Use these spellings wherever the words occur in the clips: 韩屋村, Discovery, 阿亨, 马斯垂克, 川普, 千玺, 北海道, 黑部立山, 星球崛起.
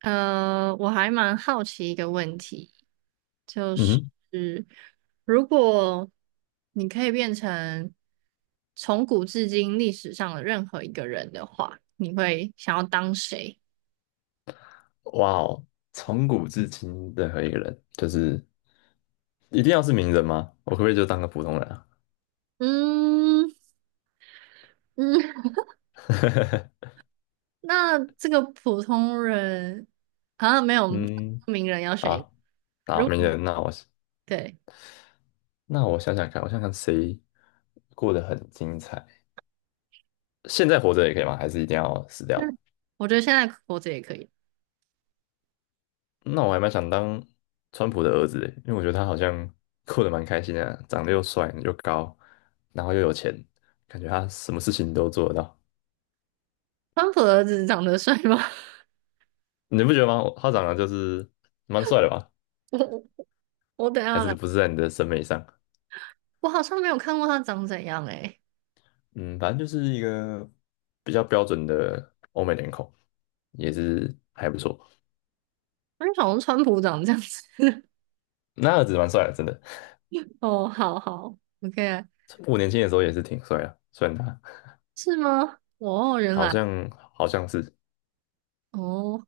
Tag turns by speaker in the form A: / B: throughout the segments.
A: 我还蛮好奇一个问题，就
B: 嗯
A: 是
B: 哼。
A: 如果你可以变成从古至今历史上的任何一个人的话，你会想要当谁？
B: 哇哦，从古至今任何一个人，就是一定要是名人吗？我可不可以就当个普通人啊？
A: 嗯嗯，那这个普通人好像没有
B: 嗯，
A: 名人要选一个
B: 好，好，
A: 如果
B: 名
A: 你
B: 人，那我
A: 对
B: 那我想想看，我想想谁过得很精彩，现在活着也可以吗？还是一定要死 掉？
A: 那我觉得现在活着也可以。
B: 那我还蛮想当川普的儿子的，因为我觉得他好像过得蛮开心的，长得又帅又高，然后又有钱，感觉他什么事情都做得到。
A: 川普的儿子长得帅吗？
B: 你不觉得吗？他长得就是蛮帅的吧？
A: 我我等一
B: 还
A: 下
B: 是
A: 来，
B: 不是在你的审美上？
A: 我好像没有看过他长怎样诶、
B: 嗯，反正就是一个比较标准的欧美脸孔，也是还不错。
A: 我就想说川普长这样子。
B: 那儿子蛮帅的，真的。
A: 哦，好好，OK，
B: 我年轻的时候也是挺帅的，虽然他
A: 是吗？哦，原
B: 好
A: 来
B: 像好像是，
A: 哦，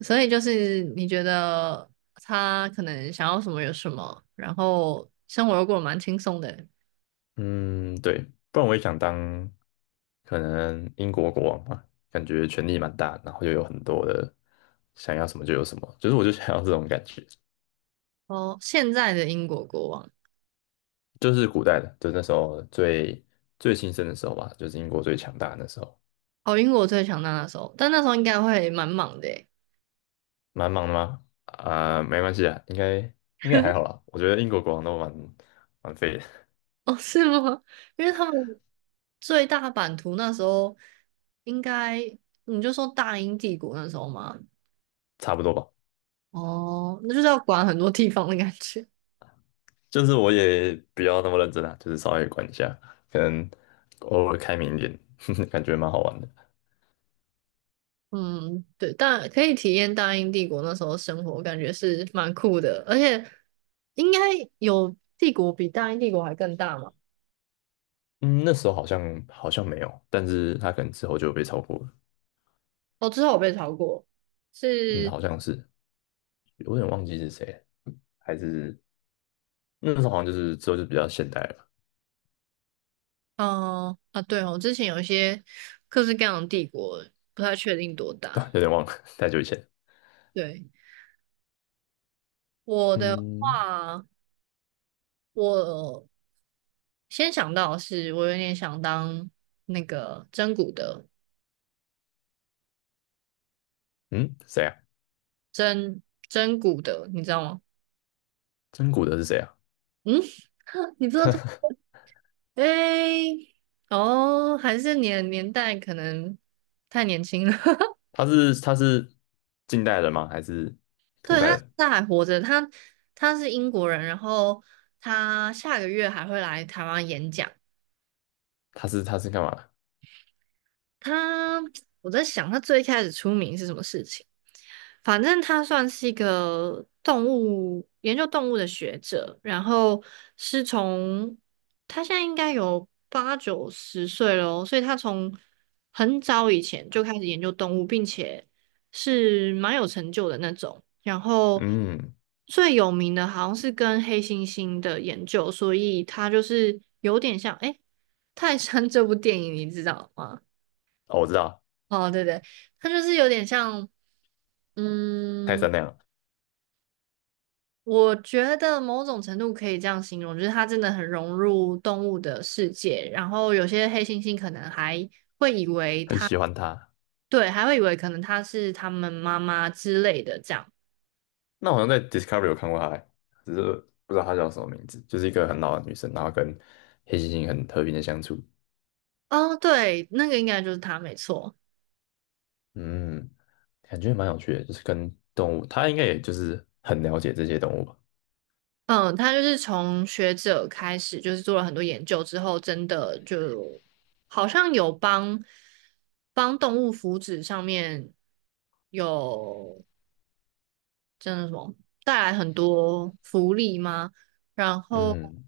A: 所以就是你觉得他可能想要什么有什么，然后生活又过得蛮轻松的。
B: 嗯，对，不然我也想当可能英国国王吧，感觉权力蛮大，然后又有很多的想要什么就有什么，就是我就想要这种感觉。
A: 哦，现在的英国国王，
B: 就是古代的，就是那时候最最兴盛的时候吧，就是英国最强大的那时候。
A: 哦，英国最强大那时候，但那时候应该会蛮忙的诶。
B: 蛮忙的吗？啊、没关系啊，应该还好啦。我觉得英国国王都蛮废的，
A: 哦，是吗？因为他们最大版图那时候应该你就说大英帝国那时候嘛，
B: 差不多吧。
A: 哦，那就是要管很多地方的感觉。
B: 就是我也比较那么认真啊，就是稍微管一下，可能偶尔开明一点，感觉蛮好玩的。
A: 嗯，对，但可以体验大英帝国那时候生活，感觉是蛮酷的，而且应该有帝国比大英帝国还更大嘛？
B: 嗯，那时候好像没有，但是他可能之后就被超过了。
A: 哦，之后我被超过，
B: 嗯，
A: 是，
B: 好像是，有点忘记是谁了，还是那时候好像就是之后就比较现代了
A: 嗯、啊，对哦，之前有一些各式各样的帝国，不太确定多
B: 吧。
A: 大。
B: 对，有点忘了，太久以前。
A: 对，我的
B: 嗯
A: 话，我先想到的是我有点想当那个真古的
B: 嗯，谁啊？
A: 真真古的，你知道吗？
B: 真古德是谁啊？
A: 嗯，你知道这？诶，哦，还是年年代可能太年轻了。
B: 他是近代人吗？还是古
A: 对，
B: 代
A: 他
B: 人？
A: 他还活着，他他是英国人，然后他下个月还会来台湾演讲。
B: 他是干嘛的？
A: 他，我在想他最开始出名是什么事情？反正他算是一个动物研究动物的学者，然后是从他现在应该有八九十岁了哦，所以他从很早以前就开始研究动物，并且是蛮有成就的那种。然后
B: 嗯，
A: 最有名的好像是跟黑猩猩的研究，所以他就是有点像，诶，泰山这部电影你知道吗？
B: 哦，我知道，
A: 哦，对对，他就是有点像，
B: 泰
A: 嗯，
B: 山那样，
A: 我觉得某种程度可以这样形容，就是他真的很融入动物的世界。然后有些黑猩猩可能还
B: 很喜欢他。
A: 对，还会以为可能它是他们妈妈之类的这样。
B: 那我好像在 Discovery 有看过他欸，只是不知道他叫什么名字，就是一个很老的女生，然后跟黑猩猩很和平的相处。
A: 哦，对，那个应该就是它，没错。
B: 嗯，感觉蛮有趣的，就是跟动物，他应该也就是很了解这些动物吧。
A: 嗯，他就是从学者开始，就是做了很多研究之后，真的就好像有帮帮动物福祉上面有。真的什么带来很多福利吗？然后
B: 嗯。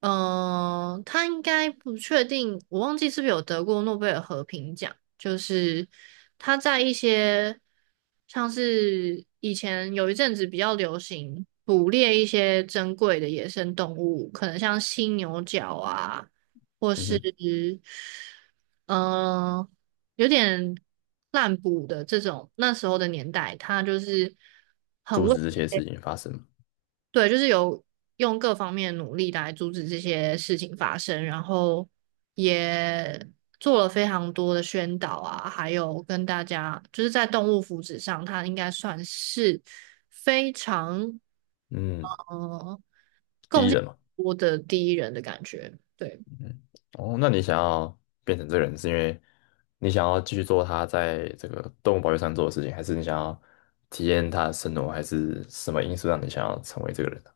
A: 嗯，他应该不确定，我忘记是不是有得过诺贝尔和平奖。就是他在一些像是以前有一阵子比较流行捕猎一些珍贵的野生动物，可能像犀牛角啊，或
B: 嗯
A: 是
B: 哼。
A: 嗯、有点滥捕的这种，那时候的年代，他就是很
B: 阻
A: 为。
B: 止这些事情发生嘛。
A: 对，就是有用各方面努力来阻止这些事情发生，然后也做了非常多的宣导啊，还有跟大家就是在动物福祉上，他应该算是非常
B: 嗯，
A: 呃
B: 第
A: 贡
B: 一
A: 献
B: 人嘛。
A: 多的第一人的感觉。对。
B: 嗯，哦，那你想要变成这个人，是因为你想要继续做他在这个动物保育上做的事情，还是你想要体验他的生活，还是什么因素让你想要成为这个人呢？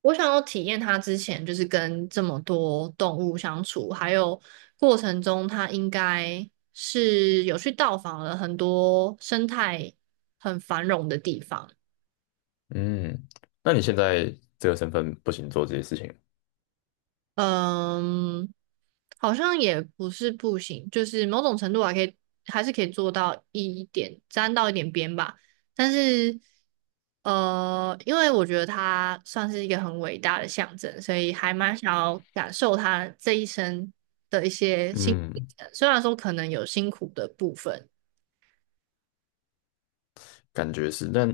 A: 我想要体验它之前就是跟这么多动物相处，还有过程中它应该是有去到访了很多生态很繁荣的地方。
B: 嗯，那你现在这个身份不行做这些事情。
A: 嗯，好像也不是不行，就是某种程度还可以，还是可以做到一点，沾到一点边吧。但是，因为我觉得他算是一个很伟大的象征，所以还蛮想要感受他这一生的一些辛苦历
B: 嗯，
A: 程虽然说可能有辛苦的部分。
B: 感觉是，但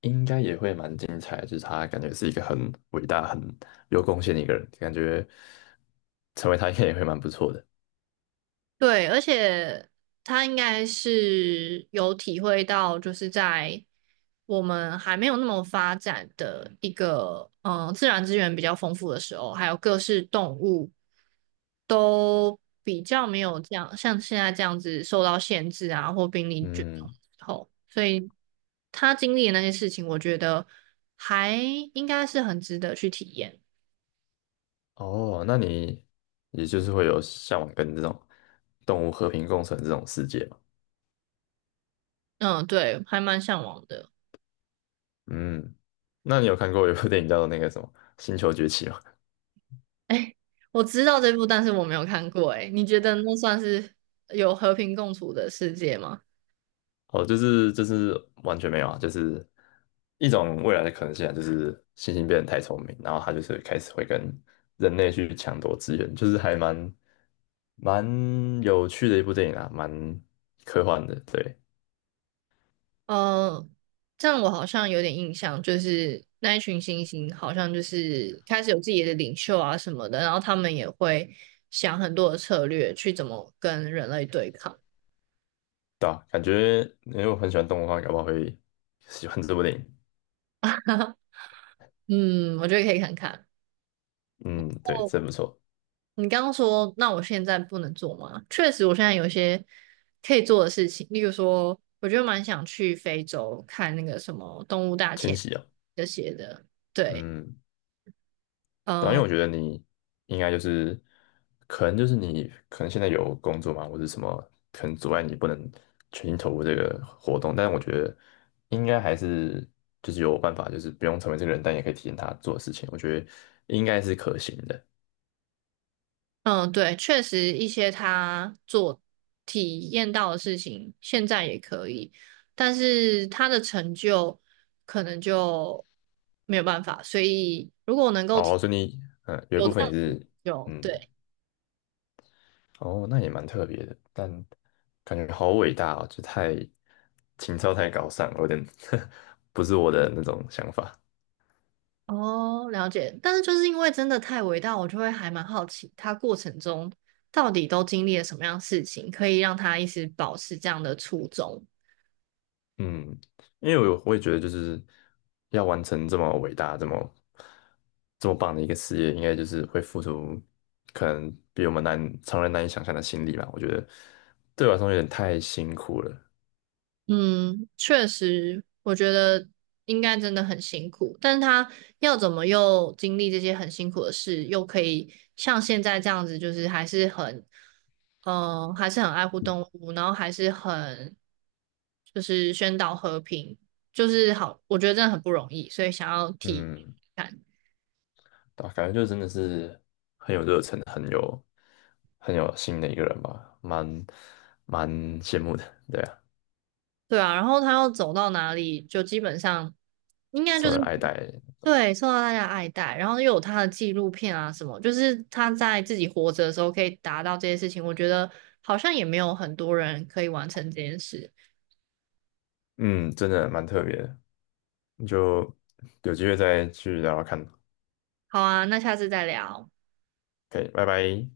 B: 应该也会蛮精彩的，就是他感觉是一个很伟大、很有贡献的一个人，感觉成为他应该也会蛮不错的。
A: 对，而且他应该是有体会到，就是在我们还没有那么发展的一个，嗯、自然资源比较丰富的时候，还有各式动物都比较没有这样，像现在这样子受到限制啊，或濒临绝种
B: 嗯，
A: 之后，所以他经历的那些事情，我觉得还应该是很值得去体验。
B: 哦，那你也就是会有向往跟这种动物和平共存这种世界嘛？
A: 嗯，对，还蛮向往的。
B: 嗯，那你有看过有部电影叫做那个什么《星球崛起》吗？
A: 哎，我知道这部，但是我没有看过。哎，你觉得那算是有和平共处的世界吗？
B: 哦，就是完全没有啊，就是一种未来的可能性啊，就是猩猩变得太聪明，然后它就是开始会跟人类去抢夺资源，就是还蛮有趣的一部电影啊，蛮科幻的，对。
A: 呃，这样我好像有点印象，就是那一群猩猩好像就是开始有自己的领袖啊什么的，然后他们也会想很多的策略去怎么跟人类对抗。
B: 对啊，感觉因为我很喜欢动物的话，搞不好会喜欢这部电影。
A: 嗯，我觉得可以看看。
B: 嗯，对，真不错，
A: 你刚刚说，那我现在不能做吗？确实，我现在有一些可以做的事情，例如说，我就蛮想去非洲看那个什么动物大
B: 千
A: 迁
B: 玺啊。
A: 这些的。对，
B: 嗯，对啊，因
A: 嗯
B: 为我觉得你应该就是，可能就是你可能现在有工作嘛，或者什么，可能阻碍你不能全心投入这个活动，但是我觉得应该还是就是有办法，就是不用成为这个人，但也可以体验他做的事情，我觉得应该是可行的。
A: 嗯，对，确实一些他做体验到的事情，现在也可以，但是他的成就可能就没有办法。所以，如果我能够体
B: 哦，所以你，嗯，有一
A: 有
B: 部
A: 这
B: 分
A: 样
B: 也
A: 子的成
B: 是。
A: 就，
B: 嗯，
A: 对。
B: 哦，那也蛮特别的，但感觉好伟大哦，就太情操太高尚了，有点 不是我的那种想法。
A: 哦，了解。但是就是因为真的太伟大，我就会还蛮好奇，他过程中到底都经历了什么样的事情，可以让他一直保持这样的初衷。
B: 嗯，因为我也觉得就是要完成这么伟大、这么棒的一个事业，应该就是会付出可能比我们难常人难以想象的心力吧。我觉得对我来说有点太辛苦了。
A: 嗯，确实，我觉得应该真的很辛苦，但是他要怎么又经历这些很辛苦的事，又可以像现在这样子，就是还是很，嗯，还是很爱护动物，然后还是很，就是宣导和平，就是好，我觉得真的很不容易，所以想要提。
B: 嗯，对吧？感觉就真的是很有热忱，很有心的一个人吧，蛮羡慕的，对啊，
A: 对啊，然后他要走到哪里，就基本上应该就
B: 受
A: 是
B: 人爱戴。
A: 对受到大家爱戴，然后又有他的纪录片啊什么，就是他在自己活着的时候可以达到这些事情，我觉得好像也没有很多人可以完成这件事。
B: 嗯，真的蛮特别的，你就有机会再去聊聊看
A: 好啊，那下次再聊。
B: ，OK,拜拜。